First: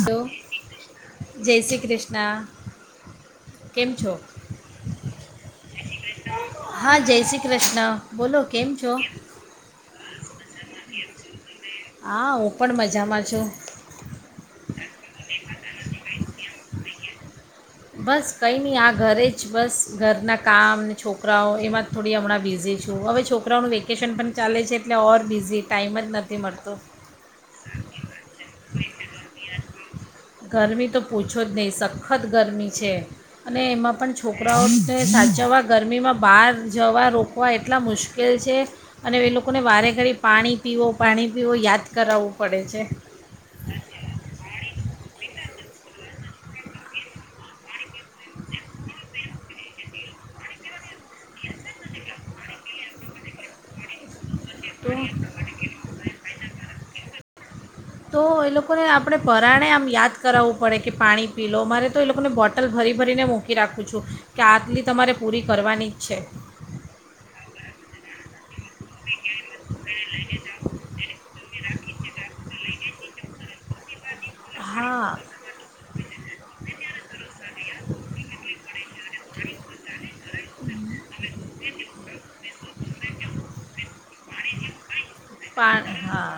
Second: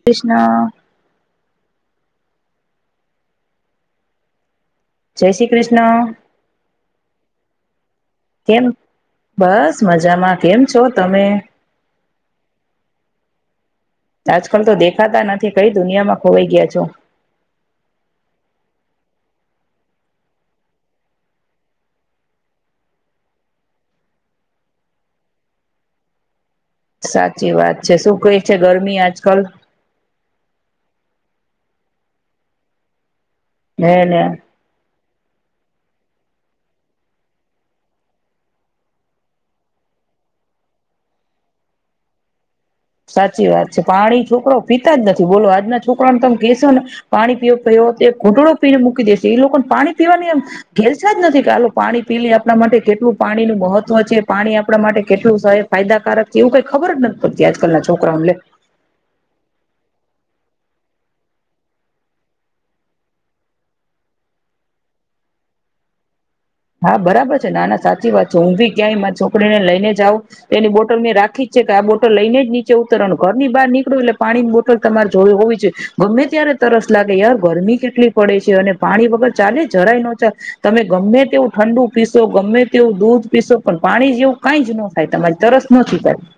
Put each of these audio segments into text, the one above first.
Hello Krishna જય શ્રી કૃષ્ણ. કેમ છો? જય શ્રી કૃષ્ણ. હા જય શ્રી કૃષ્ણ બોલો કેમ છો બસ મજામાં કેમ છો તમે? હા હું પણ મજામાં છું આજકાલ તો દેખાતા નથી. થી કઈ દુનિયામાં ખોવાઈ ગયા છો? બસ કંઈ નહીં આ ઘરે જ બસ ઘરનાં કામ છોકરાઓ એમાં જ થોડી હમણાં બિઝી છું, હવે છોકરાઓનું વેકેશન પણ ચાલે છે એટલે ઓર બિઝી ટાઈમ જ નથી મળ સાચી વાત છે શું કઈ છે ગરમી આજકાલ. ગરમી તો પૂછો જ નહીં સખત. ગરમી છે. અને હે એમાં પણ ને છોકરાઓ સાચાવા ગરમીમાં બહાર જવા રોકવા એટલા મુશ્કેલ છે અને એ લોકોને વારે ઘડી પાણી પીવો પાણી પીવો યાદ કરાવવું પડે છે. સાચી વાત છે પાણી છોકરો પીતા જ નથી બોલો, આજના છોકરાને તમે કેસો ને પાણી પીવ પ તે ઘોંટડો પીને મૂકી દેશે એ લોકોને પાણી પીવાની એમ. ઘેલસા જ નથી કાલું પાણી પેલી આપણા માટે કેટલું પાણી નું મહત્વ છે. પાણી આપણા માટે તો કેટલું ફાયદાકારક. એવું કંઈ ખબર નથી પતી્યા. તો એ લોકોને આપણે પરાણે આમ યાદ કરાવવું પડે કે પાણી પી લો મારે તો એ લોકોને બોટલ ભરી ભરીને મૂકી રાખું છું, કે આટલી તમારે પૂરી કરવાની જ છે. હા બરાબર છે નાના સાચી વાત છે હું બી. ક્યાંય છોકરી ને લઈને જાવ તેની બોટલ મેં રાખી. છે કે આ બોટો લઈને જ નીચે ઉતરણરની બાર નીકળું એટલે પાણીની બોટલ હા તમારે જો હોવી છે ગમે ત્યારે તરસ લાગે યાર. ગરમી કેટલી પડે છે અને પાણી વગર ચાલે જ જરાય ન ચાલ, તમે ગમે તેવું ઠંડુ પીશો, ગમે તેવું દૂધ પીશો, પણ પાણી જેવું કાઈ જ ન થાય તમારી તરસ ન પાની હા છુપાય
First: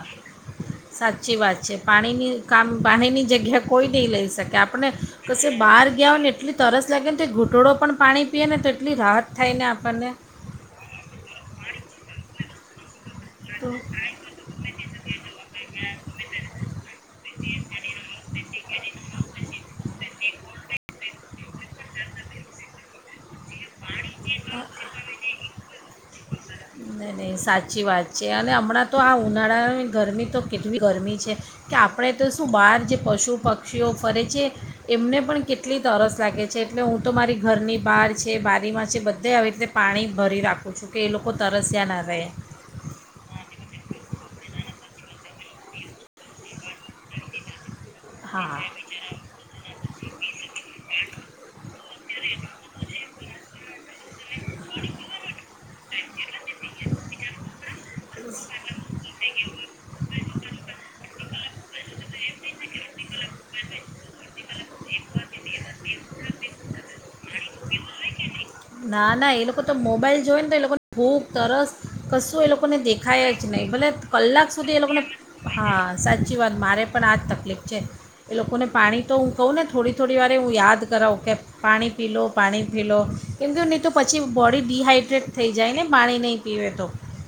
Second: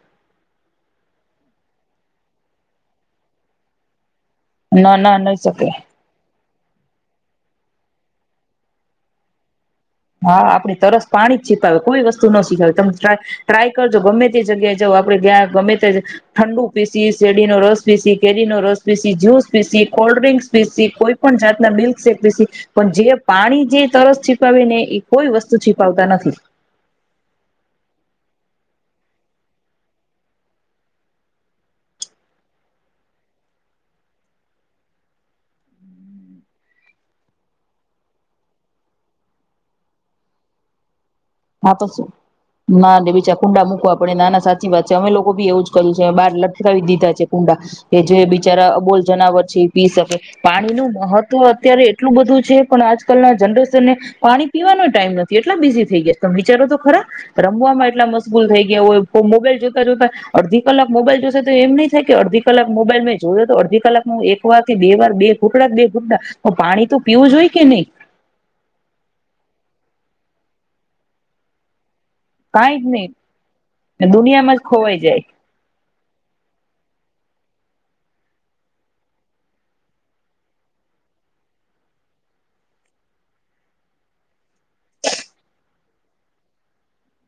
સાચી વાત છે. પાણીની કામ પાણીની જગ્યા કોઈ નહીં લઈશ કે આપણને ના ના નહી કશે શકે બહાર ગયા હો ને એટલે તરસ લાગે તે ઘૂંટડો પણ પાણી પીએ ને તો એટલી રાહત થાયને આપ હા આપણી તરસ પાણી છી [unintelligible] કોઈ વસ્તુ ન શીખાવે તમ ટ્રા ટ્રાય તો કરજો ગમે તે જગ્યાએ જઓ આપડે ગ્યાં ગમે તે, ઠંડુ પીસી શેરડી નો રસ પીસી, કેરી નો રસ પીસી, જ્યુસ પીસી, કોલ્ડ્રિંકસ પીસી, કોઈ પણ જાતના મિલ્કશેેક પીસી પણ જે પાણી જીતરસ છીપાવી ને કોઈ વસ્તુ છી નહી-નહી સાચી વાત છે. અને હમણાં તો આ ઉનાળાની ગરમી તો કેટલી ગરમી છે, કે આપણે તો શું બહાર જે પશુ પક્ષીઓ ફરે છે, એમને પણ કેટલી તરસ લાગે છે, એટલે હું તો મારી ઘરની બહાર છે, બારીમાં છે બધા આવી રીતે પાણી ભરી રાખું. [unintelligible] હા તો તરસ્યા ના શું, રહે ના ડેબી ચક કુંડા મૂકવા પડે. ના-ના સાચી વાત છે અમે લોકો બી એવું જ કરી છી બાર લટકાવી દીધા છે કુંડા, કે જો હા બિચારા અબોલ જનાવર છે એ પી શકે. પાણી નું મહત્વ અત્યારે એટલું બધું છે પણ આજકાલ ના જનરેશનને પાણી પીવાનો એય ટાઈમ નથી એટલા બીઝી થઈ ગયા. તો વિચારો તો ખરા, રમવામાં એટલા મશગૂલ થઈ ગયા હોય, મોબાઈલ જોતા જોતા અડધી કલાક મોબાઈલ જોશે તો એમ નહીં થાય કે અડધી કલાક મોબાઈલ મેં જોયો તો અડધી કલાક હું એક વારથી બે વાર બે ઘુંટડા જ બે [unintelligible] તો પાણી તો પીવું જોઈ કે નહી. ના, ના એ લોકો તો મોબાઈલ જોવે ને તો એ લોકોને ભૂખ, તરસ કશું એ લોકોને કાઈ જ નહી દેખાય જ નહીં. ભલે કલાક દુનિયામાં જ સુધી એ ખોવાઈ લોકોને, જાય હા સાચી વાત મારે પણ આ જ તકલીફ. છે. એ લોકોને પાણી તો હું કહું ને થોડી થોડી વારે હું યાદ કરાવું કે પાણી પી લો, પાણી પી લો. નહીં તો-નહીં તો પછી બોડી ડી હાઈડ્રેટ થઈ જાય ને પાણી નહીં પીવે તો.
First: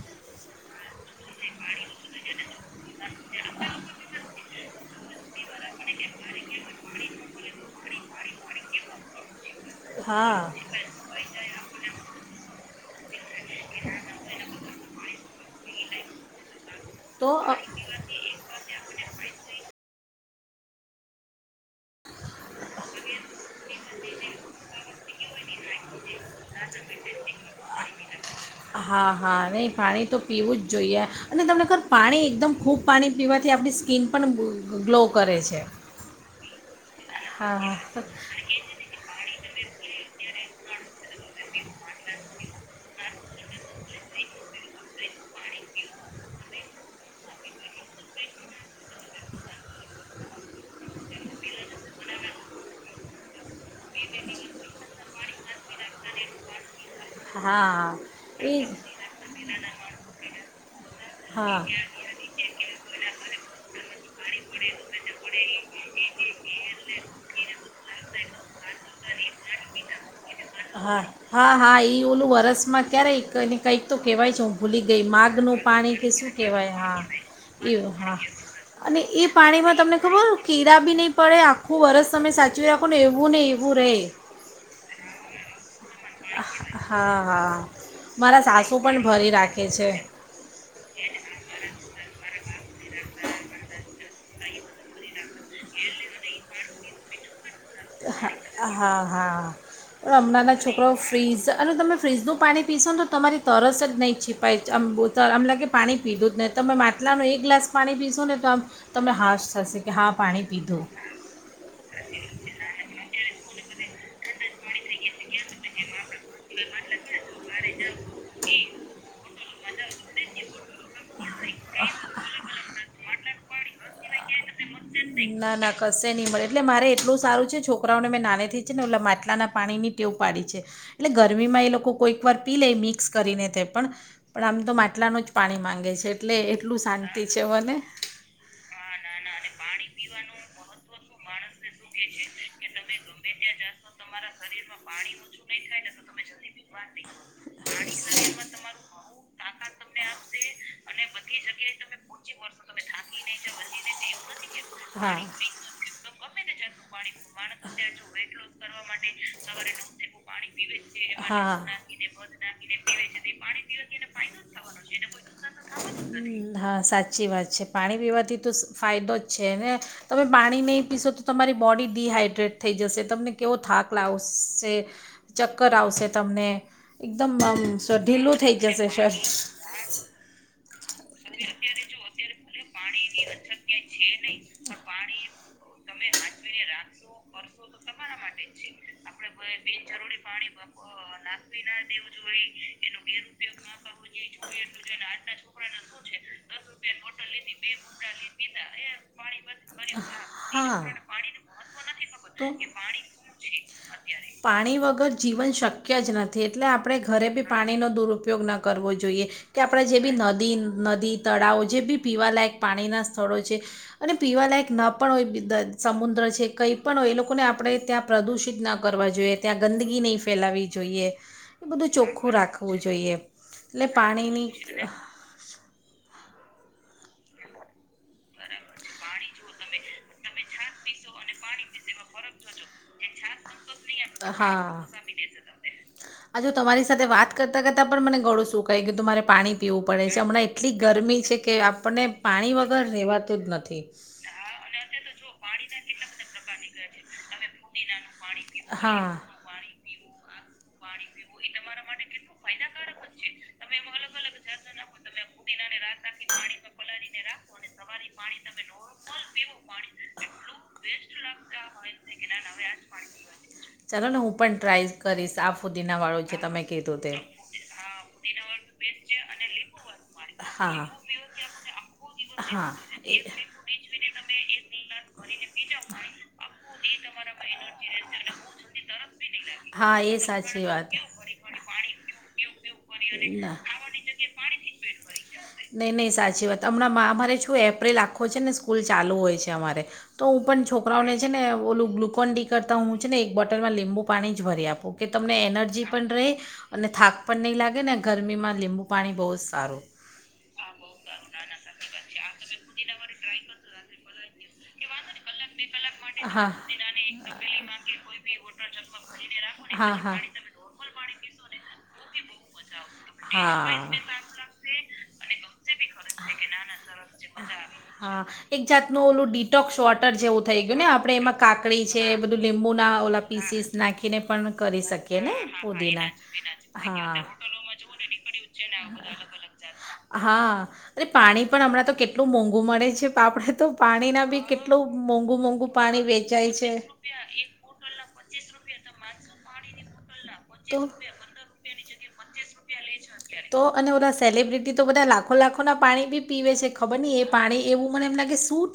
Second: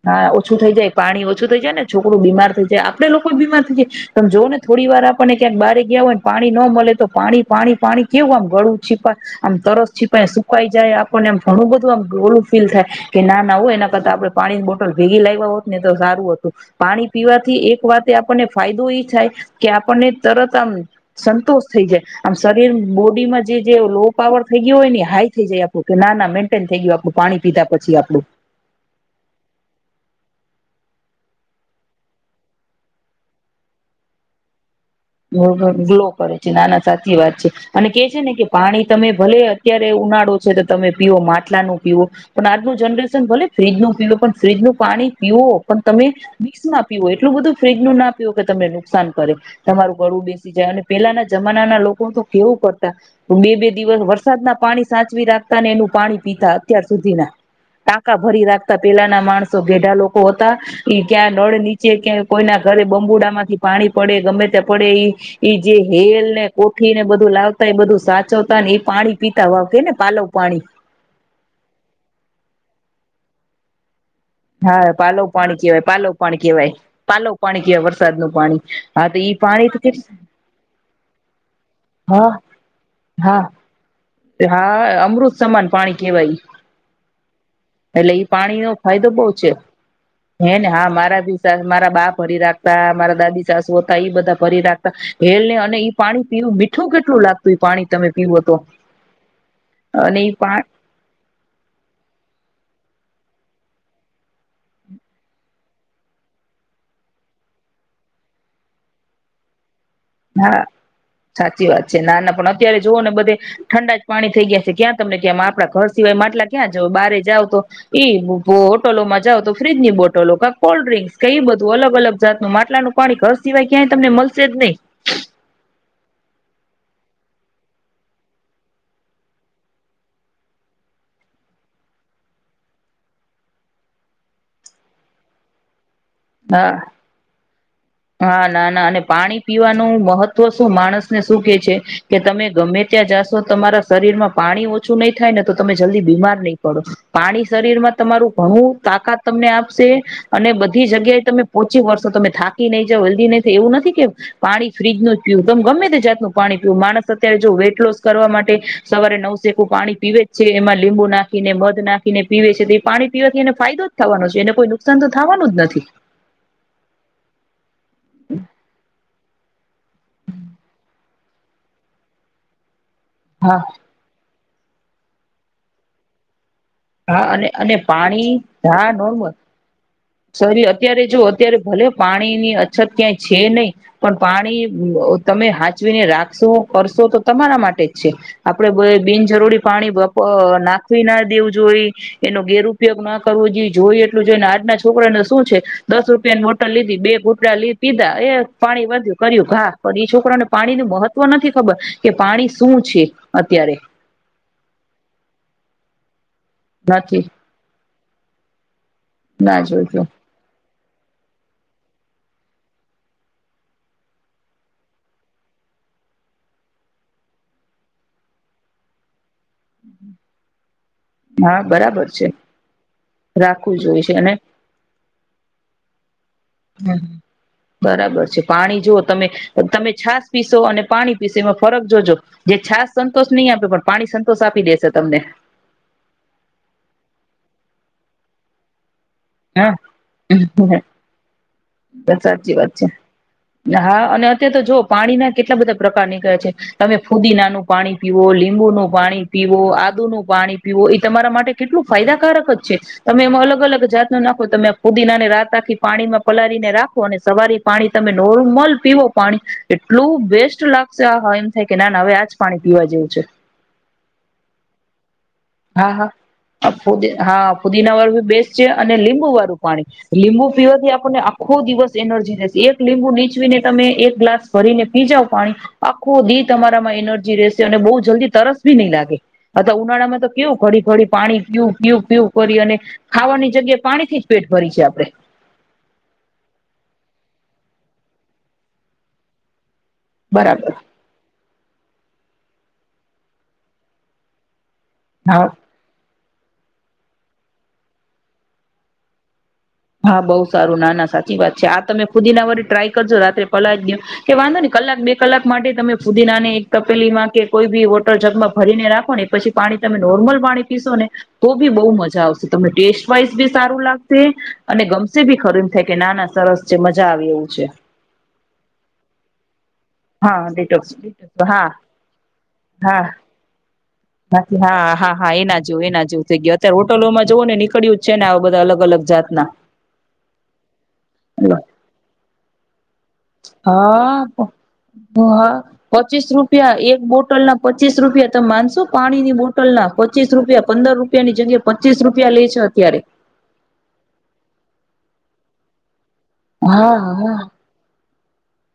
હા ઓછું થઈ જાય. પાણી ઓછું થઈ જાય ને છોકરું બીમાર થ [unintelligible] આપડે લોકો એય બીમાર થઈ જાય. તમે જોઓ ને થોડી વાર આપણને ક્યાંક બહારે ગયા હોય ને પાણી ન મલે તો, પાણી-પાણી-પાણી કેવું આમ ગળું છીપા આમ તરસથી હા છીપાઈ સુકાઈ જાય, આપણને આમ ઘણું બધું આમ ગોળું ફીલ થાય. કે ના, ના હો એના કરતા આપડે પણ ભેગી લાયવા હોત ને તો સારું હતું. પાણી તો અ, પીવાથી એક વાત આપણને ફાયદો ઈ થાય કે આપ પણ એ તરત આમ સંતોષ થઈ જાય આમ શરીર બોડીમાં જે જે લો પાવર થઈ ગયો હોય ને હાઈ થઈ જાય આપું કે ના ના મેન્ટેન થઈ ગયું આપણું પાણી પીધા પછી આપડું. હા હા નહીં પાણી તો પીવું જ જોઈએ અને તમને ખર પાણી એકદમ ખૂબ પાણી પીવાથી આપણી સ્કીન પણ ગ્લો કરે છે ગ્લો કરે છે. નાના સાચી વાત છે હા હા અને તો કે છે ને કે પાણી તમે ભલે અત્યારે ઉનાળો છે તો તમે પીઓ માટલાનું પીવો પણ આજનું જનરેશન ભલે ફ્રીજનું પીઓ પણ ફ્રીજનું પાણી પીવો પણ તમે મિક્સમાં પીઓ એટલું બધું ફ્રીજનું ના પીવ કે તમને નુકસાન કરે. તમારું ગળું બેસી જાય અને પેલાના જમાના ના લોકો તો કેવું કરતા બે બે દિવસ વરસાદ ના પાણી સાચવી રાખતા ને એનું પાણી પીતા. અત્યાર સુધીના હા ટાંકા ભરી એ રાખતા પેલાના માણસો ઘેઢા લોકો હતા ઈ ક્યાં નળ હા નીચે ક્યાંય કોઈના ઘરે બબુડામાંથી પાણી પડે ગમે પડે એ જે હેલ ને કોઠી ને બધું લાવતા એ બધું સાચવતા ને એ પાણી પીતા વાવ કે ને પાલવ પાણી. હા હા હા એ ઓલું વરસમાં ક્યારેય કંઈક તો કેવાય છે હું ભૂલી હા ગઈ પાલવ માગ નું કેવાય પાણી કે પાલવ શું કેવાય કેહેવાય. હા, પાલવ પાણી કેવાય એવુ હા વરસાદનું પાણી અને હા તો એ ઈ પાણી પાણીમાં કે તમને ખબર કીડા બી નહી પડે આખું વરસ હા તમે સાચવી રાખો ને એવું ને હા એવું રહે. હા અમૃત સમાન પાણી. કેવાય. હા હા એટલે ઈ મારા પાણી નો સાસુ પણ ફાયદો બવ ભરી છે રાખે હે ને હા મારા ભી મારા બા ભરી રાખતા મારા દાદી સાસુ હતા ઈ બધા ભરી રાખતા. હેલ ને અને ઈ પાણી પીવું મીઠું કેટલું લાગત પાણી તમે પીવું તો. હા હા, પણ અને ઈ હમણાં પા છોકરા ફ્રીઝ અને તમે ફ્રીઝનું પાણી પીશોને તમારી તરસ જ નહીં છીપાય. આમ આમ લાગે પાણી પીધું જ નહીં તમે માટલાનું એક ગ્લાસ પાણી પીશો ને તો આમ તમને હાશ થશે. કે પાણી હા પીધું સાચી વાત છે ના ના પણ અત્યારે જો જુઓ ને બધે ઠંડા જ પાણી થઈ ગયા છે ક્યાં તમને કેમ આપડા ઘર સિવાય માટલા ક્યાં જોવ બારે જાવ તો ઈ હોટલોમાં જાવ તો ફ્રીજ ની બોટલો કા કોલ્ડ્ર્રીંક્સ કે એ બધું અલગ અલગ જાતનું માટલાનું પાણી ક સિવા કયાય તમને મળ સિડની. ના ના કશે નહી મળે એટલે મારે એટલું સારું છે છોકરાઓને મેં નાનેથી છે ને એટલે માટલાના પાણી ની ટેવું પાડી છે. એટલે ગરમીમાં એ લોકો કોઈક વાર પી લે મિક્સ કરીને તે પણ પણ આમ તો માટલાનું જ પાણી માંગે છે. એટલે હા, એટલું શાંતિ છે મને હા ના ના અને પાણી પીવાનું નું મહત્વ શું માણસ ને શું એ છે કે તમે ગમે ત્યાં જાશો તમારા શરીર માં પાણી ઓછું નહી થાય ને તો તમે જલ્દી બીમાર નહી પડો. પાણી શરીર માં તમારું ઘણું તાકાત તમને આપશે. અને બધી જગ્યા તમે પોહોચી વશો તમે થાકી નઈ જઓ હલ્દી નહીંઈ એવું નથી. [unintelligible] પાણી ફ્રીજ ન જ હા. પીવું તમે ગમે તે જાતનું પાણી પીવું માણસ અત્યારે જો વેઇટ લોસ કરવા માટે સવારે નવ સેકું પાણી પીવે જ છે એમાં લીંબુ હા. નાખીને મધ નાખીને પીવે છે તે પાણી પીવાથી એને ફાયદો જ થવાનો છે એને કોઈ નુકસાન તો થવાનું જ નથી. હા સાચી વાત છે. પાણી પીવાથી તો ફાયદો છેને. તમે પાણી નહી પીસો તમારી બોડી ડિહાાઈડ્રેટ થઈ જશે. તમને કેવો હા થાક લાવો. આવશે ચક્કર આવશે તમને. હા એકદમ અને આમ અને સર પાણી ઢીલું થઇ જશે સર. શરી અત્યારે જો અત્યારે ભલે પાણીની અછત ક્યાંય છે નહી પણ પાણી તમે હાચવીને રાખશો કરશો તો તમારા માટે જ છે આપડે બિનજરૂરી પાણી નાખવી ના દેવું જોઈ એનો ગેરપયોગ ના કરવો જોઈ જોએ એટલું જોઈ ને આજના જ છોકરાને શું છે દસ રૂપિયાની મોટલ લીધી બે ગુટડા લી પીધા એ પાણી વા્યું કર્યું ઘા પણ છોકરાને પાણી ન મહત્વ નથી ખબર કે તો પાણી શું છે અત્યારે. પાણી વગર જીવન શક્ય જ નથી. એટલે આપણે નથી ઘરે બી પાણીનોો દુર ઉપયોગ ના કરવો. જોઈએ કે ના આપણે જે જોઈતો બી નદી નદી તળાવો જે બી પીવાલાયક પાણીના સ્થળો છે અને પીવાલાયક ન પણ હોય સમુદ્ર છે કંઈ પણ હોય એ લોકોને આપણે ત્યાં પ્રદૂષિત ના કરવા જોઈએ. જોઈએ ત્યાં ગંદગી નહીં ફેલાવી. જોઈએ હા એ બધું બરાબર છે ચોખ્ખું રાખવું જોઈએ રાખવું એટલે જોઈએ છે અને પાણીની બરાબર છે પાણી જુઓ તમે તમે છાસ પીશો અને પાણી પીસેો એમાં ફરક જોજો જે છાસ સંતોષ નહીં આપે પણ પાણી સંતોષ હા આપી દેશે તમને આ જો તમારી સાથે વાત કરતા કરતા પણ મને ગળું શું કાય કે તમારે હા છે કે આપણને પાણી સાચી વાત વગર છે રહેવાતું જ નથી. હા અને અત તો જોઓ પાણીના કેટલા બધા પ્રકાર નીકળે છે. તમે ફુદીનાનું પાણી પીવો લીંબુનું હા. પાણી પીવો આ આદુ નું પાણી પીવું એ તમારા માટે કેટલું ફાયદાકારક જ છે તમે એમાં અલગ અલગ જાત નાખો તમે ફુદીનાને રાત આખી પાણીમાં પલાળારીને રાખો અને સવારી પાણી તમે નોર્મલ પીવો પાણી. એટલું બેસ્ટ લાગશે આહા એમ થાય કે ના ના હવે આજ પાણી પીવા જેવું છે. ચાલો ને હું પણ ટ્રાય કરીશ આ હા ફુદીના વાળું જે તમે હા કીધું ફુદી તે. હા પુદીના વાળું બેસ્ટ છે અને લીંબુ વાળું પાણી હ લીંબુ હા પીવાથી આપને આખો દિવસ એનર્જી હા એક લીંબુ એ નીચવીને તમે એક ગ્લાસ ભરીને પી જાવ પાણી આખું દિ તમારે તમારે એનર્જી રહેશે અને બહુ જલ્દી તરસ બી નહી લાગે હા એ સાચ ખોડી ખોડી પાણી પીવુ પીવું પીવું કરીઓ અને ખાવાની જગ્યા પાણી થી જ પેટ ભરી છે આપડે નહી નહી સાચી વાત હમણાં મા અમારે શું એપ્રિલ આખો છે ને સ્કૂલ ચાલુ હોય છે અમારે તો હું પણ બરાબર છોકરાઓને છે ને બોલું ગ્લુકોન ડી કરતા હું છે ને એક બોટલમાં લીંબુ પાણી જ ભરી આપું. ઓકે તમને હા એનર્જી પણ રહે અને થાક પણ નહીં લાગે ને ગરમી માં લીંબુ પાણી બહુ જ સારું હા બઉ સારું ના ના સારુ સાચી વાત છે આ તમે પુદીના વાર ટ્રાય કરજો રાત્રે પલાણ દી કે વાંધો ને કલાક બે કલાક માટે તમે ફુદીનાને હા એક તપેલીમાં કે કોઈ બી વોટર જગમાં ભરીને રાખો ને પછી પાણી હા તમે હા નોર્મલ પાણી પીશો ને તો બી બઉુ મજા આવશે તમને ટેસ્ટ વાઈઝ બી સારું હા. લાગશે અને ગમશે ભી ખરું એમ થાય કે નાના સરસ છે મજા આવી એવું છે. હા એક જાતનું ઓલું ડિટોક્સ વોટર જેવું હા થઈ ગયુંને ડિટોક્સ આપ એમાં હા કાકડી છે બધું લીંબુ ના હા ઓ પીસીસ નાખીને પણ બાકી કરી હા હા શકીએ હા ને એના જેવું એના પુદીના જેવું થઈ ગયું અત્યારે હ હોટલોમાં જવો ને નીકળ્યું જ છે ને આ બધા અલગ અલગ જાતના હા અને પાણી પણ હમણાં તો કેટલું મોંઘુ મળે છે આપણે તો હા પાણીના બી કેટલું મોંઘું હા મોંઘું પાણી પચીસ વેચાય છે રૂપિયા એક બોટલ ના પચીસ રૂપિયા ત માનસો પાણીની બોટલ ના પચીસ રૂપિયા તો પંદર રૂપિયાની જગ્યા પચીસ રૂપિયા લે છે અત્યારે તો અને ઓધ સેલિબ્રિટી તો બધા લાખો લાખો ના પાણી બી પીવે છે હા ખબર ને એ હા પાણી એવું મને એમ લાગ સૂટ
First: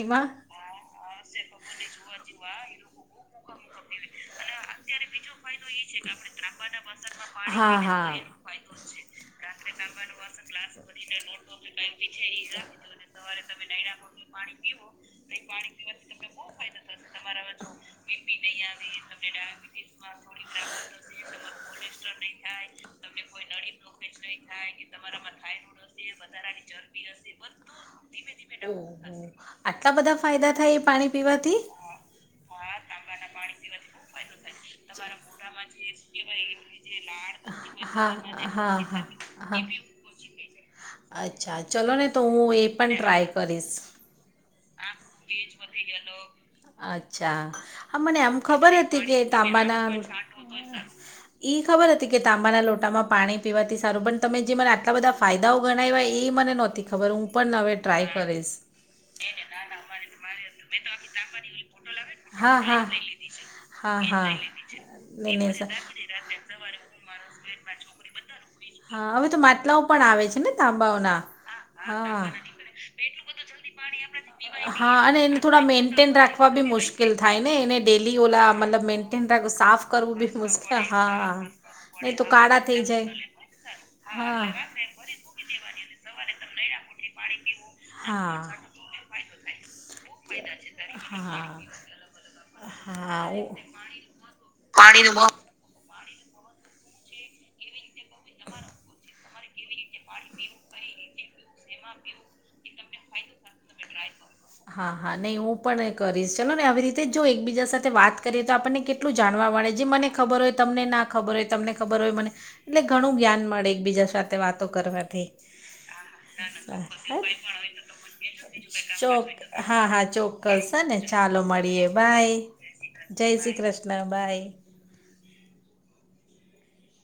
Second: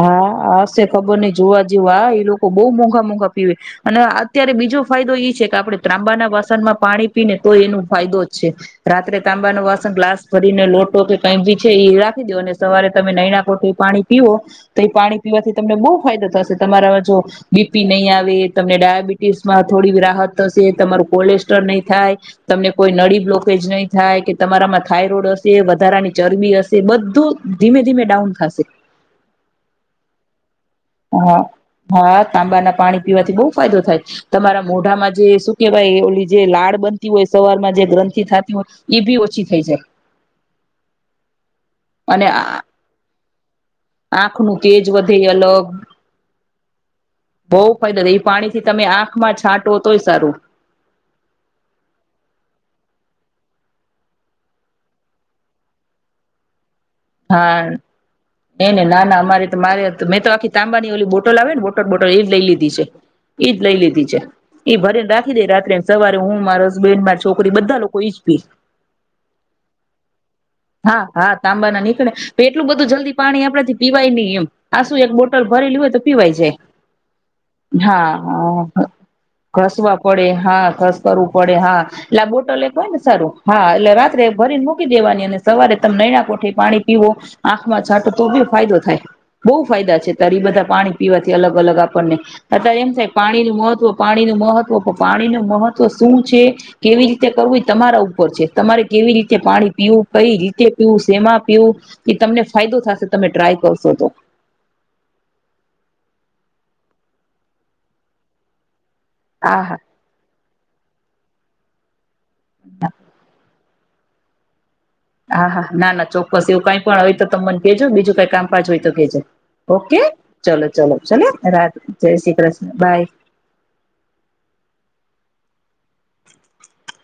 હા હશે ખબર નઈ જોવા જેવ આ એ લોકો બહ મોઘ મોંઘા મોંઘા પીવે અને અત્યારે બીજો ફાયદો એ છે. આપણે તાંબાના વાસણમાં પાણી પીને તો હા એનો હા ફાયદો જ છે, રાત્રે તાંબા ન વાસણ ગ્લાસ ભરીને લોટો કે કઈ ભી છે એ રાખી દો અને સવારે તમે નયના કોઠ પાણી પીવો તો એ પાણી પીવાથી તમને બહુ ફાયદો થશે તમારામાં જો, બીપી નહીં આવે તમને ડાયાબિટીસ માં થોડી રાહત. થશે તમારું કોલેસ્ટ્રોલ નહી થાય, તમને કોઈ નળી બ્લોકેજ નહી થાય, કે તમારામાં થાયરોઈડ હશે વધારાની ચરબી હશે બધું ધીમે ધીમે ડાઉન થશે. આટલા બધા ફાયદા. થાય એ પાણી હા પીવાથી હા તાંબાના પાણી પીવાથી બહુ ફાયદો થાય તમારા મોઢામાં જે શું કેવાય ઓલી જે લાળ બનતી હોય સવારમાં જે હા ગ્રંથિ થતી હોય હા એ બી ઓછી હા થઈ જાય અચ્છા ચલો ને તો હું એ પણ ટ્રાય. કરીસ. આંખ નું તેજ વધે અલગ અચ્છા બઉ હા ફાયદા થઈ એ પાણી થી તમે આંખમાં છાંટો તોય. સારું ઈ ખબર હતી કે તાંબાના લોટામાં પાણી. પીવાથી સારું પણ તમે જે મને આટલા બધા ફાયદાઓ ગણાવ્યા એ મને નહોતી. ખબર હું પણ હા હવે ટ્રાય કરીશ એ ને ના ના અમારે તો મારે મેં તો આખી તાંબાની ઓલી બોટલ આવે ને બોટર બોટલ એજ લઈ હા લીધી છે હા એજ લઈ હા લીધી છે. હા એ ભરે ને રાખી નહીં દે નહીં સર રાત્રે સવારે હું મારા હબ છોકરી બધા લોકો ઈ જ પી. હા હવે તો માટલાઓ પણ આવે છે ને હા તાંબાઓના. હા તાંબાના હા તો એટલું બધું જલ્દી પાણી આપડેથી પીવાય નહી. આ હા શું એક અને એને બોટલ થોડા ભરેલી હોય તો મેન્ટેન પીવાઈ રાખવા જાય બી મુશ્કેલ થાય ને એને હા ડેલી ઓલા મતલબ હ મેન્ટેન રાખ સાફ ઘસવા કરવું પડે બી હા મુશ્કેલ ઘસ કરવું હા પડે, હા નહી એટલે તો આ કાળા બોટલ એક થઈ હોય ને જાય સારું, હા એટલે રાત્રે હા ભરીને મૂકી દેવાની સવારે તમ ન પાણી [inaudible] પીવો આંખમાં છાટો તો હા બી ફાયદો થાય. બ [inaudible] ફાયદા છે. ત્યારે એ બધા પાણી પીવાથી હા અલગ અલગ આપણને અત્યારે એમ થાય હા ઓ- પાણીનું મહત્વ પાણીનું મહત્વ પાણી નુ મહત્વશુ, શું છે. કેવી રીતે કરવું તમારાં ઉપર છે તમારે કેવી રીતે, પાણી પીવું કઈ રીતે પીવું. સેમા પીવું, કે તમને ફાયદો થશે તમે ટ્રાય કરશો તો, હા હા નહી હું પણ કરીશ ચાલો ને આવી રીતે જો એકબીજા સાથે વાત કરીએ તો આપણને કેટલાં, એટલું જાણવા આ મળે હા જે મને ખબર હોય તમને ના ખબર હોય, તમને ખબર હોય મને. એટલે ઘણું જ્ઞાન મળે બીજા સાથે વાત. હા હા ના ના ચોક્કસ એવું કઈ પણ હા, હોય તો તમને કહેજો બીજું કઈ કામકાજ હોય તો કેજો. ચોક હા ઓકે હા ચોક્કસ ચલો હા ચલો ને ચલે ચાલો રાધે મળીએ જય બાય શ્રી કૃષ્ણ બાય જય શ્રી કૃષ્ણ બાય. [inaudible]